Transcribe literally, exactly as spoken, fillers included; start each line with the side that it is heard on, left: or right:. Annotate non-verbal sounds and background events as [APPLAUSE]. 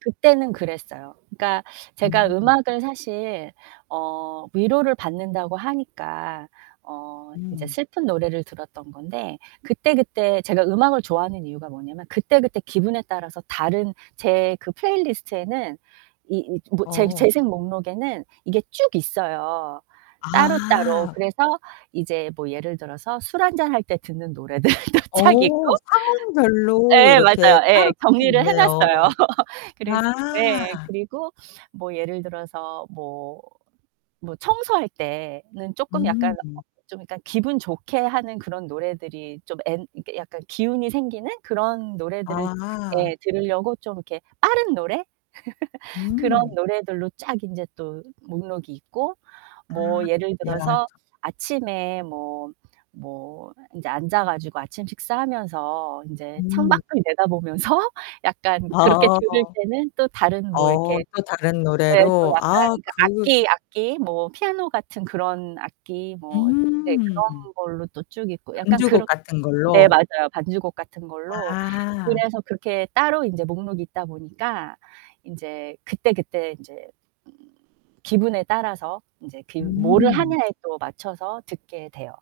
right: 그때는 그랬어요. 그러니까 제가
left: 음.
right: 음악을 사실 어 위로를 받는다고 하니까 어 이제
left: 음.
right: 슬픈 노래를 들었던 건데 그때, 그때 제가 음악을 좋아하는 이유가 뭐냐면 그때, 그때 기분에 따라서 다른 제 그 플레이리스트에는 이 이 뭐 재
left: 어.
right: 재생 목록에는 이게 쭉 있어요, 따로따로.
left: 아.
right: 그래서 이제 뭐 예를 들어서 술 한 잔 할 때 듣는 노래들도 쫙
left: 어.
right: 있고
left: 상황별로
right: 예,
left: 이렇게
right: 맞아요 예.
left: 따로 딱 딱
right: 정리를 해 놨어요.
left: 있네요.
right: [LAUGHS] 그래서 그 예.
left: 아.
right: 그리고 뭐 예를 들어서 뭐, 뭐 청소할 때는 쪼끔 약간 어
left: 음.
right: 좀 약간 기분 좋게 하는 그런 노래들이 좀 엔 이렇게 약간 기운이 생기는 그런 노래들을
left: 아.
right: 예 들으려고 좀 이렇게 빠른 노래? [LAUGHS] 그런
left: 음.
right: 노래들로 쫙 인제 또 목록이 있고 뭐
left: 아.
right: 예를
left: 야
right: 들어서
left: 저
right: 아침에 뭐 뭐 인제 앉아 가지고 아침 식사하면서 인제
left: 음.
right: 창밖을 내다보면서 약간
left: 아
right: 그렇게 들을 때는 또 다른 뭐 이렇게
left: 어 또 다른
right: 예 또
left: 노래로
right: 약간
left: 아
right: 그
left: 그
right: 악기, 악기, 뭐 피아노 같은 그런 악기 뭐 네
left: 음.
right: 그런 걸로 또 쭉 있고 약간
left: 연주곡
right: 그런
left: 같은
right: 네
left: 걸로.
right: 맞아요. 반주곡 같은 걸로.
left: 아.
right: 그래서 그렇게 따로 인제 목록이 있다 보니까 인제 그때그때 인제 음 기분에 따라서 인제 그 뭐를
left: 음.
right: 하냐에 또 맞춰서 듣게 돼요.